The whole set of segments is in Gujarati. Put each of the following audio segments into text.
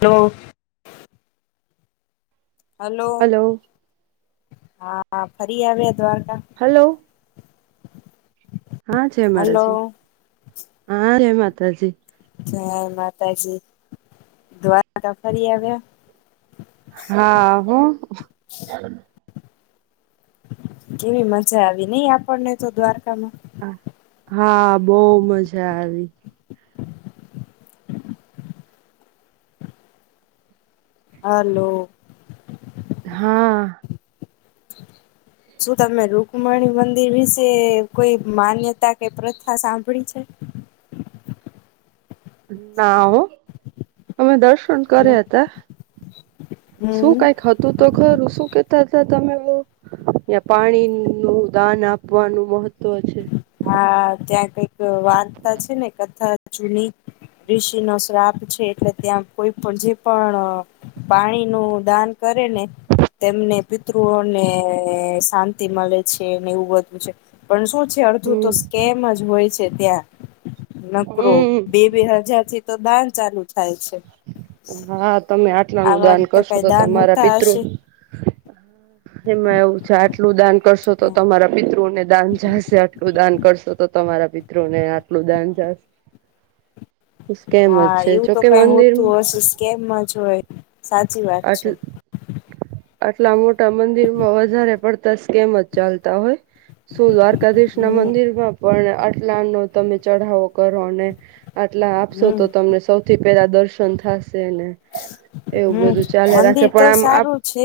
હલો હલો હા ફરી આવ્યા દ્વારકા હલો હા છે હલો મારાજી હા જ માતાજી. જય માતાજી દ્વારા ફરી આવ્યા? હા હ કેવી મજા આવી નઈ આપણને તો દ્વારકામાં હા બહ મજા આવી હાલો હા શું તમે રુકમણી મંદિર વિશે કોઈ માન્યતા કે પ્રથા સાંભળી છે હ ના હો અમે દર્શ કર્યા હતા શું હમ કઈક હતું તો ઘરું શું કેતા હતા તમે પાણી નું દાન આપવાનું મહત્વ છે હા ત્યાં કઈક વાર્તા છે ને કથા જૂની ઋષિ નો શ્રાપ છે એટલે ત્યાં કોઈ પણ જે પણ પાણી નું દાન કરે ને તેમને પિતૃઓ ને શાંતિ મળે છે ને એવું વધું છે પણ શું અડધું તો હમ સ્કેમ જ હોય છે ત્યાં નકરો હમ બે બે હજારથી તો દાન ચાલુ છે થાય હા તમે આટલા આ નું વાત દાન કરશો કઈ તો દાન તમારા હોતા પિતૃ હશે એમાં એવું છે આટલું દાન કરશો તો તમારા પિતૃને દાન જશે આટલું દાન કરશો તો તમારા પિત્રો ને આટલું દાન જાશે કેમ જ છે જોકે મંદિર તું હશ સ્કેમમાં જોય સાચી વાત આટ છે આટલા મોટા મંદિર માં વધારે પડતા સ્કેમ જ ચાલતા હોય શું દ્વારકાધીશ ના હમ મંદિર માં પણ લા નો તમે ચઢાવો કરો ને આટલા આપશો હમ તો તમને સૌથી પેલા દર્શન થશે ને એવું હમ બધું ચાલે રાખે મંદિર તો પણ આમ આપ સારું છે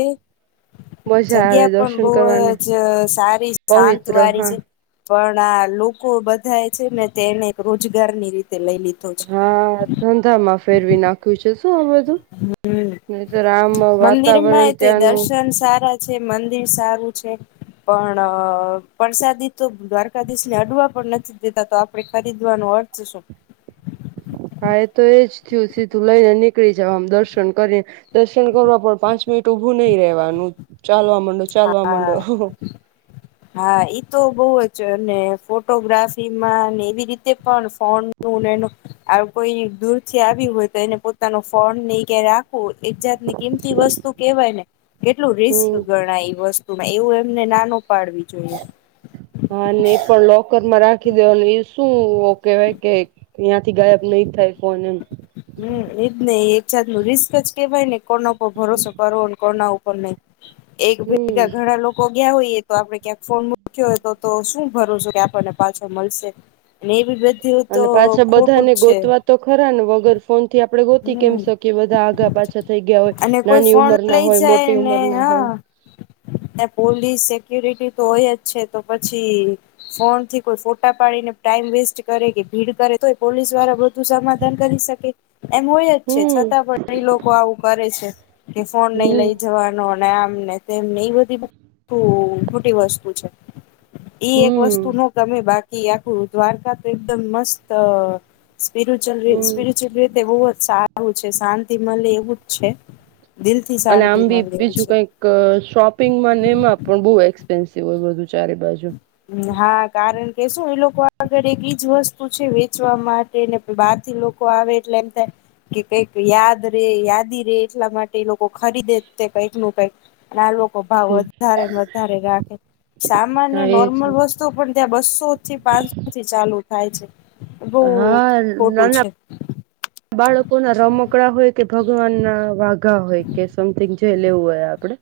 મજા આવે જગ્યા પણ દર્શન બહુ કરવાની જ સારી શાંત પવિત્ર વાળી હા છે પણ આ લોકો બધાય છે ને તે એને રોજગારની રીતે લઈ લીધો છે હા ધંધામાં ફેરવી નાખ્યું છે શું આ બધું નહીતર આમ હમ વાતાવરણ મંદિરમાં તે ત્યાંનું દર્શન સારા છે, મંદિર સારું છે. પણ પસાદી તો દ્વારકાધીશ ને અડવા પણ નથી દેતા તો આપડે ખરીદવાનું પાંચસું હા એ તો એજ થયું સીધું લઈને નીકળી જવા આમ દર્શન કરીને દર્શન કરવા પણ પાંચ મિનિટ ઉપ ઉભુ નહીવાનું ચાલવા માંડો ચાલવા હા માંડો હા ઈતો બઉ જ અને ફોટોગ્રાફીમાં ને એવી રીતે પણ ફોનું એનું આવું કોઈ દૂર થી આવી હોય તો એને પોતાનો ફોન ઈ ક્યાં રાખ ફોન એક જાત ની કિંમતી વસ્તુ કેવાય ને કેટલું રિસ્ક હમ ગણાય વસ્તુ માં એવું એમને નાનુ હ અને એ પણ લોકરમાં રાખ રાખી દેવા એ શું કહેવાય કે ત્યાં થી ગાયબ નય થાય ફોન એમ હમ્મ એજ ને એક જાત નું રિસ્ક જ કેવાય ને કોનો પર ભરોસો કરવો કોના ઉપર નઈ એક હમ ભેગા ઘણા લોકો ગયા હોઈએ તો આપણે ક્યાંક ફોન મૂક્યો હોય તો તો શું ભરોસો કે આપણને પાછો મલશે ને એવી બધું તો અને પાછા બધા ખોટું ને જ છે ગોતવા તો ખરા ને વગર ફોન થી આપડે ગોતી કેમ હમ શકીએ બધા આગા પાછા થઈ ગયા હોય નાની ઉંમર ના હોય મોટી ત્યાં ને ઉંમર ના હોય હા પોલીસ એક સિક્યોરિટી તો હોય જ છે, તો પછી ફોનથી કોઈ ફોટા પાડીને ટાઈમ વેસ્ટ કરે કે ભીડ કરે તોઈ પોલીસ વારા બધું સા ધન કરી શકે એમ હોય જ છે, હમ છતાં પણ એ લોકો આવું કરે છે, કે ફોન નઈ હમ લઈ જવાનો ને આમને તેમને એ બધી ખોટી વસ્તુ છે. ઈ હમ એક વસ્તુ નો તમે બાકી કી આખું દ્વારકા તો એકદમ મસ્ત સ્પિરચુલ હમ સ્પિરચુલ રીતે બો સારું છે શાંતિ મલે એવું જ છે દિલ થી અને શાંતિ આમ બી મળે એવું બીજું છે કઈક શોપિંગ માં ને એમાં પણ બો એ ટેન સીવુ ચારે બાજુ હા કારણ કે શું એ લોકો આગળ એક ઈજ વસ્તુ છે વેચવા માટે ને બહાર થી લોક કો આવે એટલે એમ થાય કે કઈક યાદ રે યાદી રે એટલા માટે લોકો ખરીદે તે કંઈક નું કઈક અને આ લોક કો ભાવ વધારે ને વધારે રાખે સામાન્ય હા એ નો છે વસ્તુ પણ ત્યાં બસો થી પાંચસોથી ચાલુ થાય છે બો હા ખોટું નાના છે બાળકો ના રમકડા હોય કે ભગવાન ના વાઘ ઘા હોય કે સમથિંગ જે લેવું હોય આપડે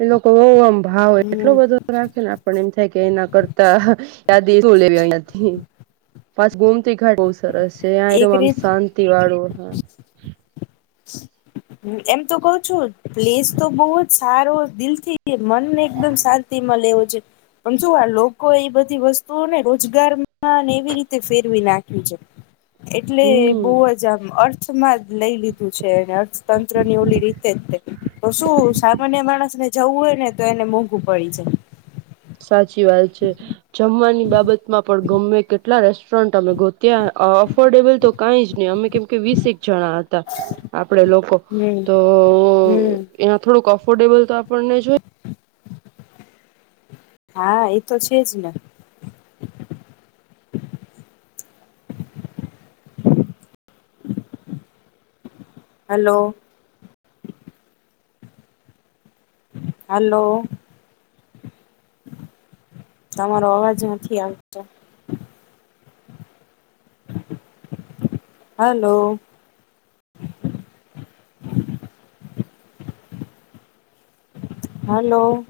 એ લોકો વો આમ ભાવ એટલો હમ બધો રાખે ને આપને એમ થાય કે એના કરતા યાદી શું લેવી અયાથી [inaudible] પાસ ગોમતી ઘાટ બો સરસ છે એક યા એમ રીત સરસ ઓ હા એમ તો કઉ છું પ્લેસ તો બઉ જ સારો દિલથી મનને એકદમ શાંતિમલે એવો છે પણ જો આ લોકો એ બધી વસ્તુઓને રોજગારમાં એવી રીતે ફેરવી નાખી છે એટલે બો હમ જ આમ અર્થમાં જ લઈ લી છે અર્થતંત્રની ઓલી રીતે જ છે તો શું સામાન્ય માણસ ને જવું હોય ને તો એમ ને મોંઘું પડી જાય સાચી વાત છે જમવાની બાબતમાં પણ ગમે કેટલા રેસ્ટોરન્ટ અમે ગોત ત્યાં અફોર્ડેબલ તો કાઈ જ ની અમે કેમ કે વીસેક જણા હતા આપડે લોકો હમ તો હમ ત્યાં થોડુંક અફોર્ડેબલ તો આપણને જોય હા એતો છે, જ ને [inaudible] હાલો. હાલો. તમારો અવાજ નથી આવતો હાલો. [inaudible] હાલો.